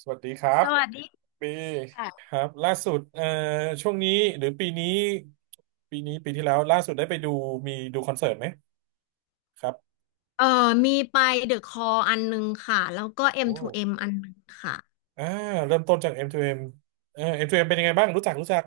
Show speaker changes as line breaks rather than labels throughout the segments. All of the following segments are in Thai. สวัสดีครั
ส
บ
วัสดี
ปีค
ค่ะ
รับล่าสุดช่วงนี้หรือปีนี้ปีนี้ปีที่แล้วล่าสุดได้ไปดูมีดูคอนเสิร์ตไหมครับ
เอ่อมีไปเดอะคออันหนึ่งค่ะแล้วก็
โอ้
M2M อมทูเอ็มอันหนึ่งค่ะ
อ่าเริ่มต้นจาก M2M เอมM2M เอ็มเป็นยังไงบ้างรู้จัก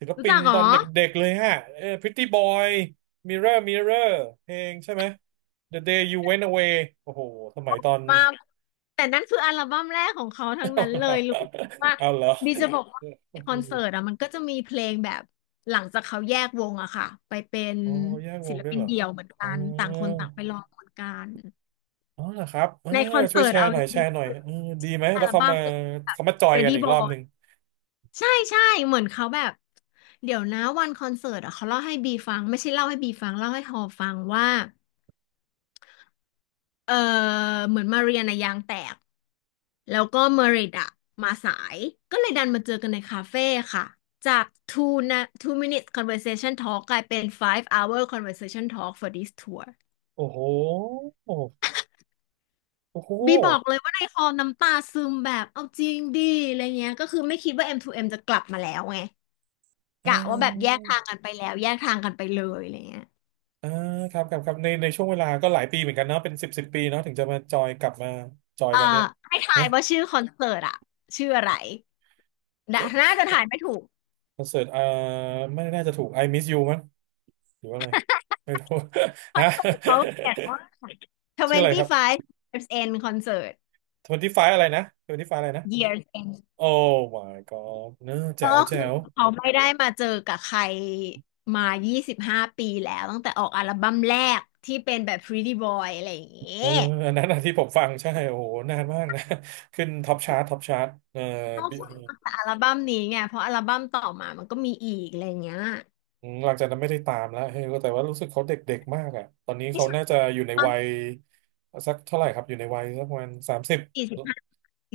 ศิล
รู้
ปิน
จักเหร
ต
อ
อนเด็กๆเลยฮะPretty Boy Mirror Mirror เพลงใช่ไหม The Day You Went Away โอ้โหสมัยตอน
มาแต่นั่นคืออัลบั้มแรกของเขาทั้งนั้นเลยรู้ว่า
เอาเหรอ
ดีจะบอกว่าคอนเสิร์ตอะมันก็จะมีเพลงแบบหลังจากเขาแยกวงอะค่ะไปเป็น
อ๋อแยกว
ศิ
ง
ล
ด้วย
ปิน
เหรอ
เดี่ยวเหมือน
อ๋
กั
อ
นต่างคนต่างไปรองเนกัน
อ๋อเหรอครับเออ
ในคอน
ช่วย
เสิร์ต
แชร์
เอา
หน่
จ
อยแช
ริง
ร์หน่อย
ๆือ
เออดีไหม
อั
แล้ว
ล
เขา
บั้
มา
มแบบ
เขามาจอยกัน
Ready
อีกรอบห
Boy
นึ่ง
ใช่ใช่เหมือนเขาแบบเดี๋ยวนะวันคอนเสิร์ตอะเขาเล่าให้บีฟังไม่ใช่เล่าให้บีฟังเล่าให้ฮอฟังว่าเออเหมือนมาเรียนอะยางแตกแล้วก็เมริดอะมาสายก็เลยดันมาเจอกันในคาเฟ่ค่ะจาก two นะ two minutes conversation talk กลายเป็น five hour conversation talk for this tour
โอ้โหโอ้โห
บีบอกเลยว่าในฮอลน้ำตาซึมแบบเอาจริงดิอะไรเงี้ยก็คือไม่คิดว่าเอ็มทูเอ็มจะกลับมาแล้วไง
เ
กะว่าแบบแย
อ
ก
อ
ทางกันไปแล้วแยกทางกันไปเลยอะไรเงี้ย
เออครับในช่วงเวลาก็หลายปีเหมือนกันเนาะเป็นสิบปีเนาะถึงจะมาจอยกลับมาจอย
เอ่อ
กันเนี่ย
ให้ทา
นะ
ยว่าชื่อคอนเสิร์ตอะชื่ออะไรน่ะ
ก็
น่าจะถ่ายไม่ถูก
คอนเสิร์ตเออไม่น่าจะถูก I Miss You มั้งหรือว่าอะไรไม่รู้
คอ
ฮะ
นเสิร์ตเขาเขียน
ชื่อ
ว่า
อะไรครับ
25 years end concert
ทเวนตี้ไฟอะไรนะทเวนตี้ไฟอะไรนะ
years end
โอ้ my god เนอะแจ๋
ก็
ว
คื
แจ๋
อ
ว
เขาไม่ได้มาเจอกับใครมา25ปีแล้วตั้งแต่ออกอัลบั้มแรกที่เป็นแบบ Pretty Boy อะไรอย่างเงี้
เออ
ย
อันนั้นอะที่ผมฟังใช่โอ้โหนานมากนะ ขึ้นท็อปชาร์ตเออ
เขา
บิ
คุกมาจากอัลบั้มนี้ไงเพราะอัลบั้มต่อมามันก็มีอีกอะไรอย่างเงี้ย
อืมหลังจากนั้นไม่ได้ตามแล้วเฮ้ยแต่ว่ารู้สึกเขาเด็กๆมากอ่ะตอนนี้
ไม่
เขา
ใช่
น่าจะอยู่ใน
ตอน
วัยสักเท่าไหร่ครับอยู่ในวัยสักประมาณสามสิบ
สี่สิบห้าสี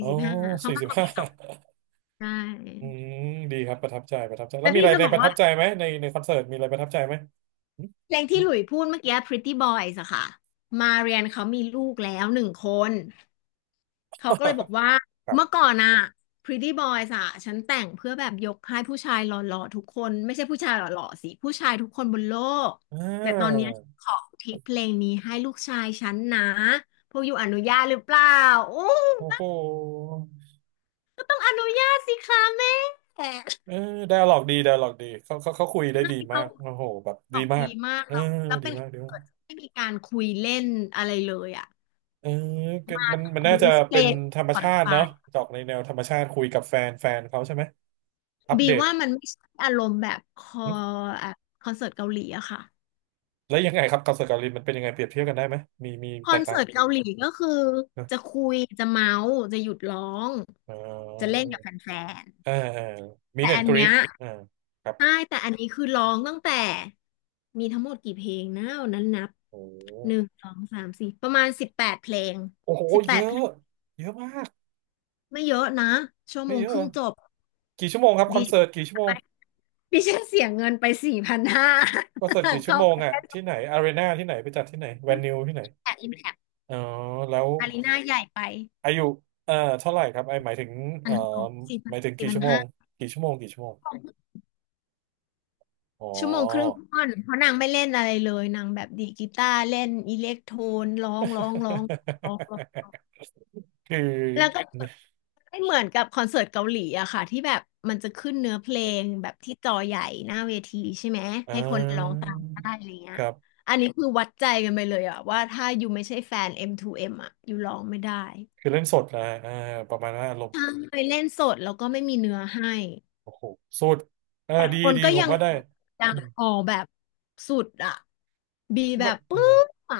อ๋
่
อ
สิบห้าเขา
สี่
มาก
สิบ
กว่า
ห้า
ปีสองใช่
อืมดีครับประทับใจแล้
แต่
วมี
พี่
อะไร
จะ
ใน
บอ
ป
ก
ระทั
ว่า
บใจไหมในคอนเสิร์ตมีอะไรประทับใจไหม
เพลงที่หลุยพูดเมื่อกี้ Pretty Boys อะค่ะ มาเรียนเขามีลูกแล้วหนึ่งคน เขาก็เลยบอก ว่า
ครั
เมื่อ
บ
ก่อนอะ Pretty Boys อะฉันแต่งเพื่อแบบยกให้ผู้ชายหล่อๆทุกคนไม่ใช่ผู้ชายหล่อๆสิผู้ชายทุกคนบนโลก
อ่
แต่ตอนเนี้ย
า
ขออุทิศเพลงนี้ให้ลูกชายฉันนะพวกอยู่อนุญาตหรือเปล่าอู้
โอ้โห
ก็ต้องอนุญาตสิคะแม่ใช่
เออไดอะล็อกดีไดอะล็อกดีเขาคุยได้ดีมา
เขา
กโอ้โหแบบ
ต
ดี
อบ
มา
ดี
ก
มาก
เออ
แล้วแล้ว
ดี
เป็น
มากดี
ค
มาก
อนเสิร์ตที่ไม่มีการคุยเล่นอะไรเลยอะ
เออก็มันน่าจะ
ลิสเพล
เป็น
ย์
ธรรม
ผ่อน
ชา
ฟ
ติเนาะจอกในแนวธรรมชาติคุยกับแฟนเขาใช่ไหมอัป
บี
เดต
ว่ามันไม่ใช่อารมณ์แบบคอ
หึ
แบบคอนเสิร์ตเกาหลีอะค่ะ
แล้วยังไงครับกับสกอตแลินด์มันเป็นยังไงเปรียบเทียบกันได้ไหมมี
คอ
แต
น
ก
เสิ
ต่าง
ร์ตเกาหลีก็คือ
นะ
จะคุยจะเมาส์จะหยุดร้อง
เอ
จะ
อ
เล่นกับแฟน
เออ
ๆ
มี
แต่
เดน
อัน
กรี
เนี้
ด
ย
อ่าครับ
ใช่แต่อันนี้คือร้องตั้งแต่มีทั้งหมดกี่เพลงนะวันนั้นนับ
โอ้โห
หนึ่งสองสามสี่ประมาณสิบแปดเพลง
โอ้โห
สิบแป
เย
ดเพ
อะ
ลง
เยอะมาก
ไม่เยอะนะชั่วโม
ไม่
ง
เยอะ
ค
เหร
รึ่
อ
งจบ
กี่ชั่วโมงครับค
ดิ
อน
ฉั
เสิ
น
ร์ตกี่ชั่วโมง
ดิฉันเสียเงินไปสี่พันห้า
คอนเสิร์ตกี่ชั่
เข้า
วโม
ไป
งอ่ะ
แค่ส
ที่ไหนอารีนาที่ไหนไปจัดที่ไหนแวนิวที่ไหน
แพคอิมแพค
อ๋อแล้ว
อารีนาใหญ่ไป
อายุเอ่อเท่าไหร่ครับไอหมายถึง
พั
เอ่อ
นหกสี่พั
ห
น
มายถึง
สี่
กี่
พัน
ชั่วโม
ห้า
งกี่ชั่วโมงอ๋อ
ชั่วโมงครึ่งท่อนเพราะนางไม่เล่นอะไรเลยนางแบบดีดกีตาร์เล่นอิเล็กโทนร้องร้องร้องร้องร้อง
คือ
แล้วก็
เนี่ย
ไม่เหมือนกับคอนเสิร์ตเกาหลีอะค่ะที่แบบมันจะขึ้นเนื้อเพลงแบบที่จอใหญ่หน้าเวทีใช่ไหม
อ่
ให้คนร้อง
า
ตามได้อะไรเงี้
ค
ย
รับ
อันนี้คือวัดใจกันไปเลยอะว่าถ้าอยู่ไม่ใช่แฟน M2M อมทูเอ็มอะอยู่ร้องไม่ได้
คือเล่นสดนะอ่าประมาณว่าอารมณ์
ใช่เล่นสดแล้วก็ไม่มีเนื้อให้
โอ้โหสุดเออ
แต่
ดี
คน
ดี
ก็
ผ
ยั
ม
ง
ว่าได้อืม
ออกแบบสุดอ่ะบีแบ
มัน
บ
อื
ปึ๊
ม
บอ่ะ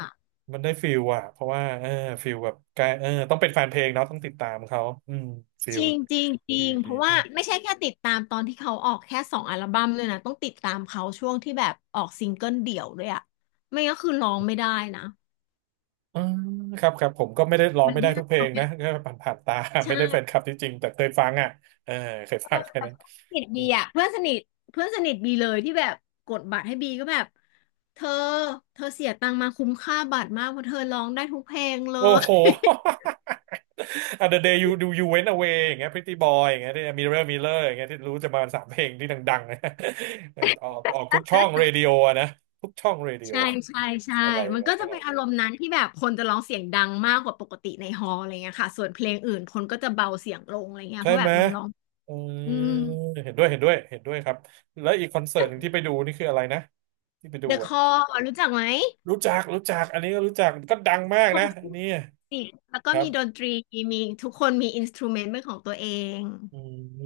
มันได้ฟิลอ่ะเพราะว่าเออฟิลแบบกายเออต้องเป็นแฟนเพลงเนาะต้องติดตามเขาอืมฟิ
จ
ล
ริงจริงจริ
ดี
งเพ
ดี
ราะว่าไม่ใช่แค่ติดตามตอนที่เขาออกแค่สองอัลบั้มเลยนะต้องติดตามเขาช่วงที่แบบออกซิงเกิลเดี่ยวด้วยอ่ะไม่งั้นคือร้องไม่ได้นะ
อืมครับผมก็ไม่ได้ร้อง
มัน
ไม่ได้
ยา
ทุ
ก
กเพล
ตร
ง
งเนี้
นะ
ย
ก็ผ่านตา
ใช่
ไม่ได้แฟนคลับที่จริงแต่เคยฟังอ่ะเออเคย
เออ
ฟังแค่
แต่
นั้น
เพื่อนสนิท
อื
บี
ม
อ่ะเพื่อนสนิทเพื่อนสนิทบีเลยที่แบบกดบัตรให้บีก็แบบเธอเธอเสียตังค์มาคุ้มค่าบัตรมากเพราะเธอร้องได้ทุกเพลงเล
โอ้โห
ย
อ่ะ The Day You Do You Went Away อย่างเงี้ย Pretty Boy อย่างเงี้ยที่ Mirror Mirror อย่างเงี้ยที่รู้จะมาสามเพลงที่ดังๆนะ ออกทุกช่องเรดิโออะนะทุกช่องเรดิโอ
ใช่ใช่ใช่
อะไร
มัน
นะ
ก็
ค
จะเป็นอา
รั้
รมณ์นั้นที่แบบคนจะร้องเสียงดังมากกว่าปกติในฮอลล์อะไรเงี้ยค่ะ ส่วนเพลงอื่นคนก็จะเบาเสียงลงอะไรเงี้ย
ใช่
เพราะแบ
ไหม
บมันร้อง
อืม
อืม
เห็นด้วยเห็นด้วยเห็นด้วยครับแล้วอีกคอนเสิร์ตหนึ่งที่ไปดูนี่คืออะไรนะที่ไปดู
The
อ่ะ
Call รู้จักไหม
รู้จักอันนี้ก็รู้จักก็ดังมาก
ค
นะ
นที่
อันนี้
เสียงแล้วก็
ครั
มีดน
บ
ตรีมีทุกคนมีอินสตรูเมนต์เป็นของตัวเอง
อื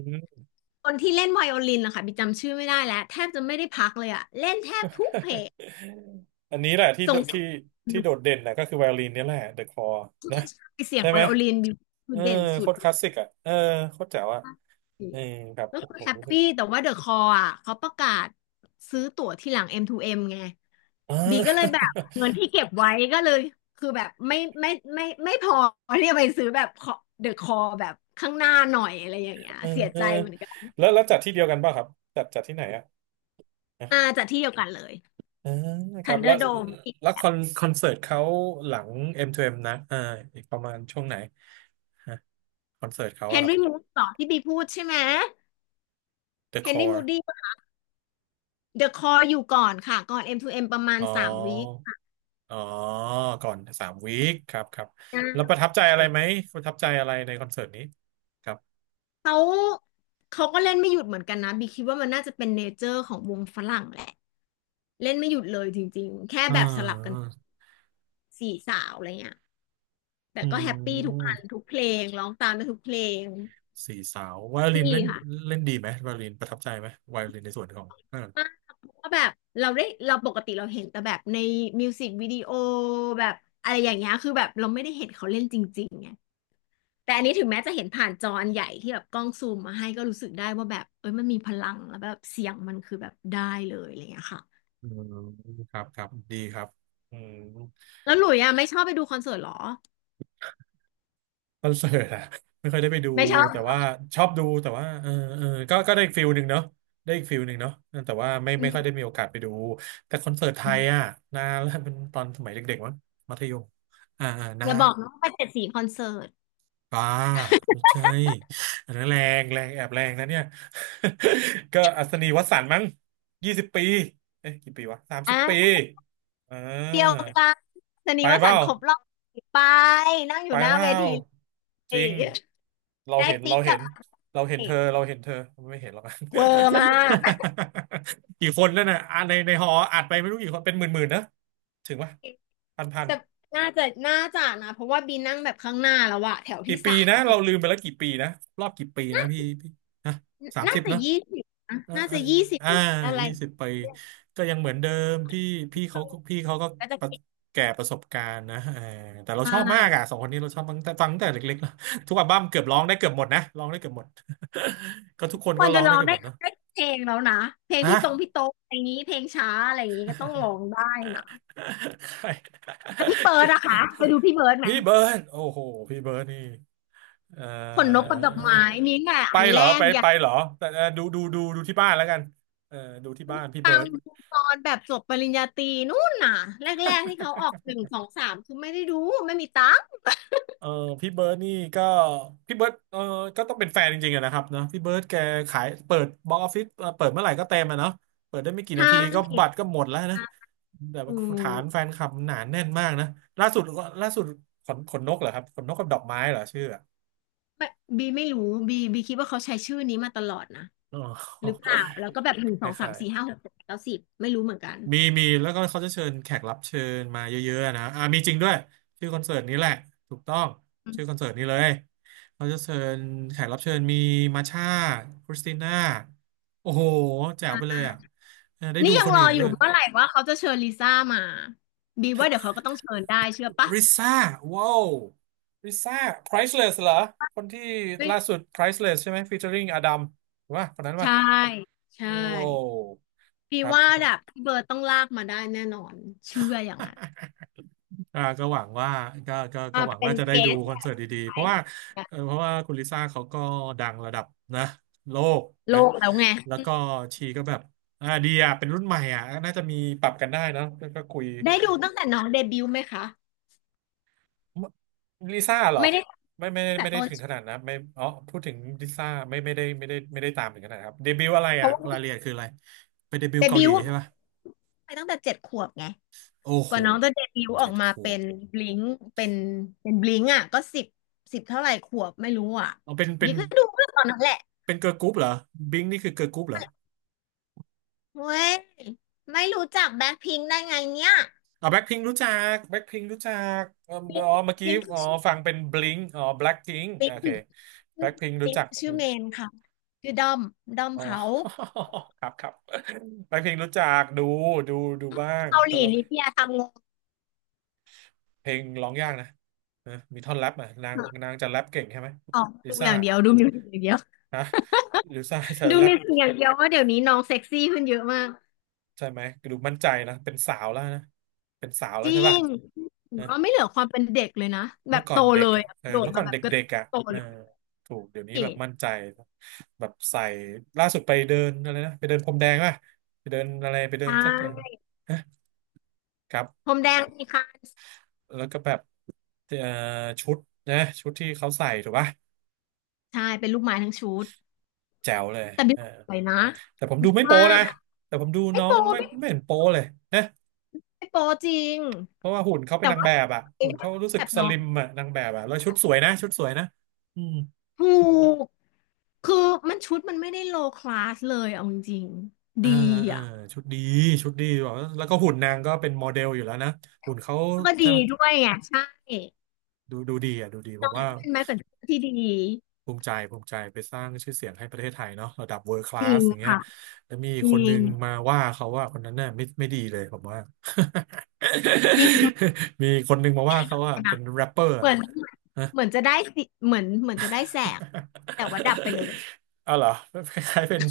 ม
คนที่เล่นไวโอลินนะคะบิกจำชื่อไม่ได้แล้วแทบจะไม่ได้พักเลยอะเล่นแทบทุกเพลง
อันนี้แหละที่โด
ส่งเสีย
ที่
ง
ที่โดดเด่นนะก็คือไวโอลินนี่แหละ The Call นะ
เสียง
ใช่
ไว
ไหม
โอลินบิกคื
เอ
อ
อ
เด่นสุ
โค
ด
ตรค
มา
ลาสสิกอ่ะเออโคตรแจ๋วอ่ะ
ก
เออครับ
ก็
ผม
คือ
ผม
แฮป
รู้สึก
ปี้แต่ว่าเดอะคออ่ะเขาประกาศซื้อตั๋วที่หลัง M2M ไง
อ่
ก็เลยแบ
า
บเงินที่เก็บไว้ก็เลยคือแบบไม่ไม่พอที่จะไปซื้อแบบเดอะคอแบบข้างหน้าหน่อยอะไรอย่างเงี้ย
เออ
เสีย
เอ
ใจ
อ
เหมือนกัน
แล้วแล้วจัดที่เดียวกันป่ะครับจัดที่ไหนอ่ะอ่ะ
อ่าจากที่เดียวกันเลย
เออค
ทั
รั
น
บ
เด
แล้
อ
ว
ร์โดม
คอนเสิร์ตเขาหลังเอ็มทูเอ็มนะอ่าอีกประมาณช่วงไหนฮะคอนเสิร์ตเขา
เฮ
อะ
น
ครับ
รี่มูดต่อที่บีพูดใช่ไหม
The
เฮนรี่มู
Core
ดี้เดอะคออยู่ก่อนค่ะก่อน M2M ประมาณ
อ๋
สามวี
อ
ค
อ๋อก่อน3 วีคครับ
ใช
แล้วประ
่
ทับใจอะไรไหมประทับใจอะไรในคอนเสิร์ตนี้ครับ
เขาเขาก็เล่นไม่หยุดเหมือนกันนะบีคิดว่ามันน่าจะเป็นเนเจอร์ของวงฝรั่งแหละ เล่นไม่หยุดเลยจริงๆ แค่
อ่า
แบบสลับกันสี่สาวอะไรเงี้ยแต่
อื
ก็แฮปปี้ทุกอั
ม
นทุกเพลงร้องตามไปทุกเพลง
สี่สาวไว
แฮป
โอลิน
ปี้
เล่น
ค่ะ
เล่นดีไหมไวโอลินประทับใจไหมไวโอลินในส่วนของเออ
มากเพราะว่าแบบเราได้เราปกติเราเห็นแต่แบบในมิวสิกวิดีโอแบบอะไรอย่างเงี้ยคือแบบเราไม่ได้เห็นเขาเล่นจริงๆไงแต่อันนี้ถึงแม้จะเห็นผ่านจออันใหญ่ที่แบบกล้องซูมมาให้ก็รู้สึกได้ว่าแบบเอ้ยมันมีพลังแล้วแบบเสียงมันคือแบบได้เลยอะไรเงี้ยค่ะ
อืมครับดีครับอืม
แล้วหลุยอ่ะไม่ชอบไปดูคอนเสิร์ตเหรอ
คอนเสิร์ตอะ ไม่ค่อยได้ไปดู
ไม่ชอบ
แต่ว่าชอบดูแต่ว่าเออเออก็ก็ได้อีกฟิลหนึ่งเนาะได้อีกฟิลหนึ่งเนาะแต่ว่าไม่
อื
ค่อยได้มีโอกาสไปดูแต่คอนเสิร์ตไทยอะ
ม
นานแล้วเป็นตอนสมัยเด็กๆมั้งมัธยมอ่า
อ
นา
ย่าบ
น
อกนะว่าไปเจ็ดสีคอนเสิร์ต
ป้าไม่ใช่อันนั้นแรงแรงแอบแรงนะเนี่ย ก็อัศนีวสันต์มั้ง20 ปีเอ๊ะกี่ปีวะ30 ปี
อ่า
อ่
เดียว
า
กันชนี
ไป
ว
เป
สั
ล่า
นต์ครบรอบไปนั่งอ
ไป
ยู่หน้า
เป
เว
ล่า
ที
จ
เล
ริ
ย
งเรา
ได้
เห็น
ปิ๊
เรา
ก
เห็
กับ
นเราเห็นเธอเรา
เอ
เห็นเธอไม่เห็นหรอก
เวอร์มาก
กี่คนนั่นน่ะอ่ะในหออัดไปไม่รู้กี่คนเป็นหมื่นๆนะถึงปะพันพัน
แต่น่าจะนะเพราะว่าบีนั่งแบบข้างหน้าแล้วอะแถว
กี่
ที่
ปี
สาม
นะ
แต่
เรา
ข้าง
ลืมไปแล้วกี่ปีนะรอบกี่ปีนะพี่ฮะสาม
น่า
สิบ
จะ
เนอะ
ยี่สิบนะ
อ่า
น่า
อ่า
จะยี่สิบ
อ่า
หรืออะไร
ยี่สิบปีก็ยังเหมือนเดิมพี่พี่เขาก็
ก็จะ
ประ
เก่ง
แก่ประสบการณ์นะเออแต่เรา
มา
ชอบมา
ก
กอ่ะสองคนนี้เราชอบฟังแต่ฟังตั้งแต่เล็กๆแล้วทุกอัลบั้มเกือบร้องได้เกือบหมดนะร้องได้เกือบหมด ก็ทุกคน
คว
ก็
ร
ร้
จะ
อง
ร้
ได้
อง
เกือบห
ได้
มดเนาะ
ได้เพลงแล้วนะเพลง
ฮะ
พี่ตรงพี่โต๊ะอะไรอย่างนี้เพลงช้าอะไรอย่างนี้ก็ต้องร้องได้นะ
ใคร
แล้วพี่เบิร์ดอะคะไปดูพี่เบิร์ดไหม
พี่เบิร์ดโอ้โหพี่เบิร์ดนี่เอ่อ
ขนนกกับดอกไม้นี่แหละ
ไป
อัน
เหร
แร
อไป
กอย่า
ไปเหรอแต่ดูที่บ้านแล้วกันเออดูที่บ้านพี่เบิ
ฟัง
ร์ด
ดูตอนแบบจบปริญญาตรีนู่นน่ะแรกๆที่เขาออกหนึ่งสองสามคือไม่ได้ดูไม่มีตังค์
เออพี่เบิร์ดนี่ก็พี่เบิร์ดเออก็ต้องเป็นแฟนจริงๆอะนะครับเนอะพี่เบิร์ดแกขายเปิดบ็อกซ์ออฟฟิศเปิดเมื่อไหร่ก็เต็มอะเนาะเปิดได้ไม่กี่
ใช
นาทีก็บัตร
่
ก็หมดแล้วนะ
อะ
แต่
อื
ว่าฐาน
ม
แฟนคลับหนาแน่นมากนะล่าสุดขนนกเหรอครับขนนกกับดอกไม้เหรอชื่ออะ
ไม่บีไม่รู้บีคิดว่าเขาใช้ชื่อนี้มาตลอดนะ
อ๋อ
หรือเปล่าแล้วก็แบบหนึ่ง
ค
สองสาม
ล้าย
สี่ห้า
ๆ
หกเจ็ดแปดเก้าสิบไม่รู้เหมือนกัน
มีแล้วก็เขาจะเชิญแขกรับเชิญมาเยอะๆนะอ่ามีจริงด้วยชื่อคอนเสิร์ตนี้แหละถูกต้องชื่อคอนเสิร์ตนี้เลยเขาจะเชิญแขกรับเชิญมีมาช่าคริสติน่าโอ้โหแจ๋วไปเลยอ่ะเออได้
นี่
ดู
ยั
ค
ง
น
รอ
อื่น
อ
ด้ว
ยู่
ย
เมื่อไหร่ว่าเขาจะเชิญลิซ่ามาบีว่าเดี๋ยวเขาก็ต้องเชิญได้เชื่อปะ
ริซ่าว้าวริซ่า Priceless เหรอคนที่
ไม่
ล่าสุด Priceless ใช่ไหม featuring อดัมว่าคนนั้นว่า
ใช่ใช่
โอ้
บี
ครับ
ว่าแบบพี่เบิร์ดต้องลากมาได้แน่นอนเชื่ออย่างนั้น
อ่าก็หวังว่าก็
มา
หวัง
เป็น
ว่าจะได้
เก
ดู
ส
คอนเสิร์ตดีๆ เพราะว่าเออเพราะว่าคุณลิซ่าเขาก็ดังระดับนะโลก
โล
นะ
กแล้วไง
แล้วก็ชีก็แบบอ่าดีอ่ะเป็นรุ่นใหม่อ่ะน่าจะมีปรับกันได้เนอะก็ก็คุย
ได้ดูตั้งแต่น้องเดบิวต์ไหมคะ
ลิซ่าเหรอ
ไม่ได้
ไม่ไม่
ตั้งแต่
ไม่
ต
ได้
อน
ถึงขนาดนะไม่อ๋อพูดถึงลิซ่าไม่ได้ตามถึงขนาดครับเดบิวต์อะไร
เพ
อ่ะ
ราะ
ราย
ว่า
ละเอียดคืออะไรไปเดบิว
เด
ต์เกา
บิ
หลี
วต์
ใช่ปหะ
ไปตั้งแต่เจ็ดขวบไง
โอ้
ก
โห
ว่าน้องจะเดบิวต์ออ
เจ็
ก
ด
มา
ขว
เป็
บ
นบลิงเป็นเป็นบลิงอ่ะก็สิบสิบเท่าไหร่ขวบไม่รู้อ่ะ
เอา
บีก็ดูเมื่อตอนนั้นแหละ
เป็นเกิร์ลกรุ๊ปเหรอบิงนี่คือเกิร์ลกรุ๊ปเหรอ
เว้ยไม่รู้จักแบ็คพิงค์ได้ไงเนี่ย
อ๋อแบ็คพิงรู้จักแบ็คพิงรู้จักเออ
บลิง
เมื่อ
บ
กี้
ลิงคื
อ๋
อ
อ
ชื่อ
ฟังเป็นบลิงอ๋อแบล็คพิง
บลิ
โอ
ง
เค
คือ
แบ็
ชื่อ
คพิง
บ
รู้
ลิง
จัก
ชื่อเมนค่ะชื่อดอมดอม
อ๋อ
เขา
ครับครับแบ็คพิงรู้จักดูดูบ้าง
เกาห
แต่
ลี
ว่า
นี่พี่ยทำงง
เพลงร้องยากนะเออมีท่อนแรปอ่ะนาง
ค่ะ
นางจะแรปเก่งใช่ไหม
ออก
ลิ
ดูอ
ซ่า
ย่างเดียวดูมิวสิกอย่างเดียว
ฮะลิซ่าจะ
ดู
แรป
มีสิ่งอย่างเดียวว่าเดี๋ยวนี้น้องเซ็กซี่ขึ้นเยอะมาก
ใช่ไหมดูมั่นใจนะเป็นสาวแล้วนะเป็นสาวแล้
จ
ว
ริ
ใช่ป่ะ
งผม
นะ
ว่าไม่เหลือความเป็นเด็กเลยนะแบ
เมื่
บ
อก่อ
โต
นเด็
เล
ก
ย
อ่ะ
อะ
เออ
โดด
เมื่อก่
มา
อน
แบ
เด
บกระ
็กๆอ่ะ
โต
เออ
เลย
ถูกเดี๋ยวนี้
ใช่
แบบมั่นใจ แบบใส่ล่าสุดไปเดินอะไรนะไปเดินพรมแดงป่ะไปเดินอะไรไปเดินสักอย่างนะครั
พร
บ
มแดงนี่ค่ะ
แล้วก็แบบเอ่อชุดนะชุดที่เขาใส่ถูกป่ะ
ใช่เป็นลูกไม้ทั้งชุด
แจ๋วเลย
แต่บิ๊
เอ
ก
อ
สวยนะ
แต่ผมดูไม่โป๊
ว่า
นะแต่ผมดู
ไม่
น้อ
โป
งไม่
ไม่
ไม่เห็นโป๊เลยนะ
ไม่โปจริง
เพราะว่าหุ่นเขาเป็น
แต่
นาง
ว่า
แบบอ่ะหุ่นเขารู้สึ
แบ
ก
บ
ส
น้อ
ลิ
ง
มอ่ะนางแบบอ่ะแล้วชุดสวยนะชุดสวยนะอืม
ถูกคือมันชุดมันไม่ได้โลคลาสเลยเอาจริงๆ
อ่า
ดี
อ่า
อ่ะ
ชุดดีชุดดีแบบแล้วก็หุ่นนางก็เป็นโมเดลอยู่แล้วนะหุ่นเขา
แล้วก็
ใช่
ดี
ไหม
ด้วยไงใช่
ดูดีอ่ะดูดีผม
เป็
ว่า
นไม้แขวนเสื้อที่ดี
ภูมิใจภูมิใจไปสร้างชื่อเสียงให้ประเทศไทยเนาะระดับ world
จริ
class
ง
อย่างเงี้ย
ค่ะ
แล้วมี
จริ
คนนึ
ง
งมาว่าเขาว่าคนนั้นน่ะไม่ดีเลยผมว่า
จริง
มีคนนึงมาว่าเขาว่าเป็
นะ
นแรปเปอ
เห
ร์ะ
มือน
เออ
เหมือนจะได้สิเหมือนเหมือนจะได้แสงแต่ว่าดับไปเลย
เอาเหรอคล้ายๆเป็น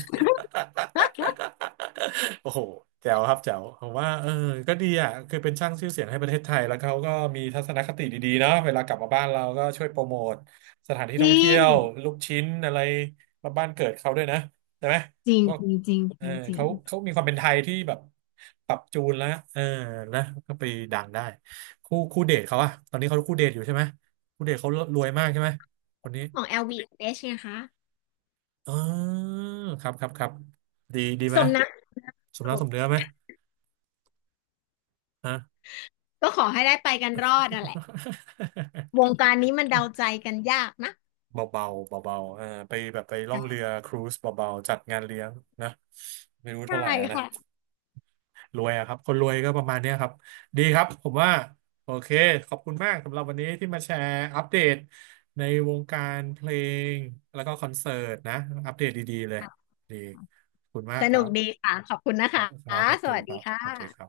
โอ้โหแจ๋วครับแจ๋วผมว่าเออก็ดีอ่ะคือเป็นช่างชื่อเสียงให้ประเทศไทยแล้วเขาก็มีทัศนคติดีๆเนาะเวลากลับมาบ้านเราก็ช่วยโปรโมทสถานที่
จ
ท่อง
ริ
เที่ย
ง
วลูกชิ้นอะไรมาบ้านเกิดเขาด้วยนะใช่ไหม
จริง
ก็
จริงจริง
เอ
จ
อ
ริงจริ
เขา
ง
เขามีความเป็นไทยที่แบบปรับจูนแล้วเออนะก็ไปดังได้คู่เดทเขาอะตอนนี้เขาคู่เดทอยู่ใช่ไหมคู่เดทเขารวยมากใช่ไหมคนนี้
ของ l v อชไงคะ
อ๋อครับครับครับดีดีไห
ส
ม
มนัก
ส
อ
ม
ยู่
น้ำสมเนื้อไหม ฮะ
ก็ขอให้ได้ไปกันรอดนั่นแหละวงการนี้มันเดาใจ กันยากนะ
เบาเบาๆเออไปแบบไปล่องเรือครูซเบาๆจัดงานเลี้ยงนะไม่รู้
ใช่
เท่าไหร่อะนะ
ค่ะ
รวยอะครับคนรวยก็ประมาณเนี้ยครับดีครับผมว่าโอเคขอบคุณมากสำหรับวันนี้ที่มาแชร์อัปเดตในวงการเพลงแล้วก็คอนเสิร์ตนะอัปเดตดีๆเลยดีขอบคุณมาก
ส
ครั
นุกดี
บ
ค่ะขอบคุณนะ
ครั
คะ
บครับสวัส
ส
ดี
วัส
ค
ดี
รับ
ค
สวัสดีค
่ะ
รับ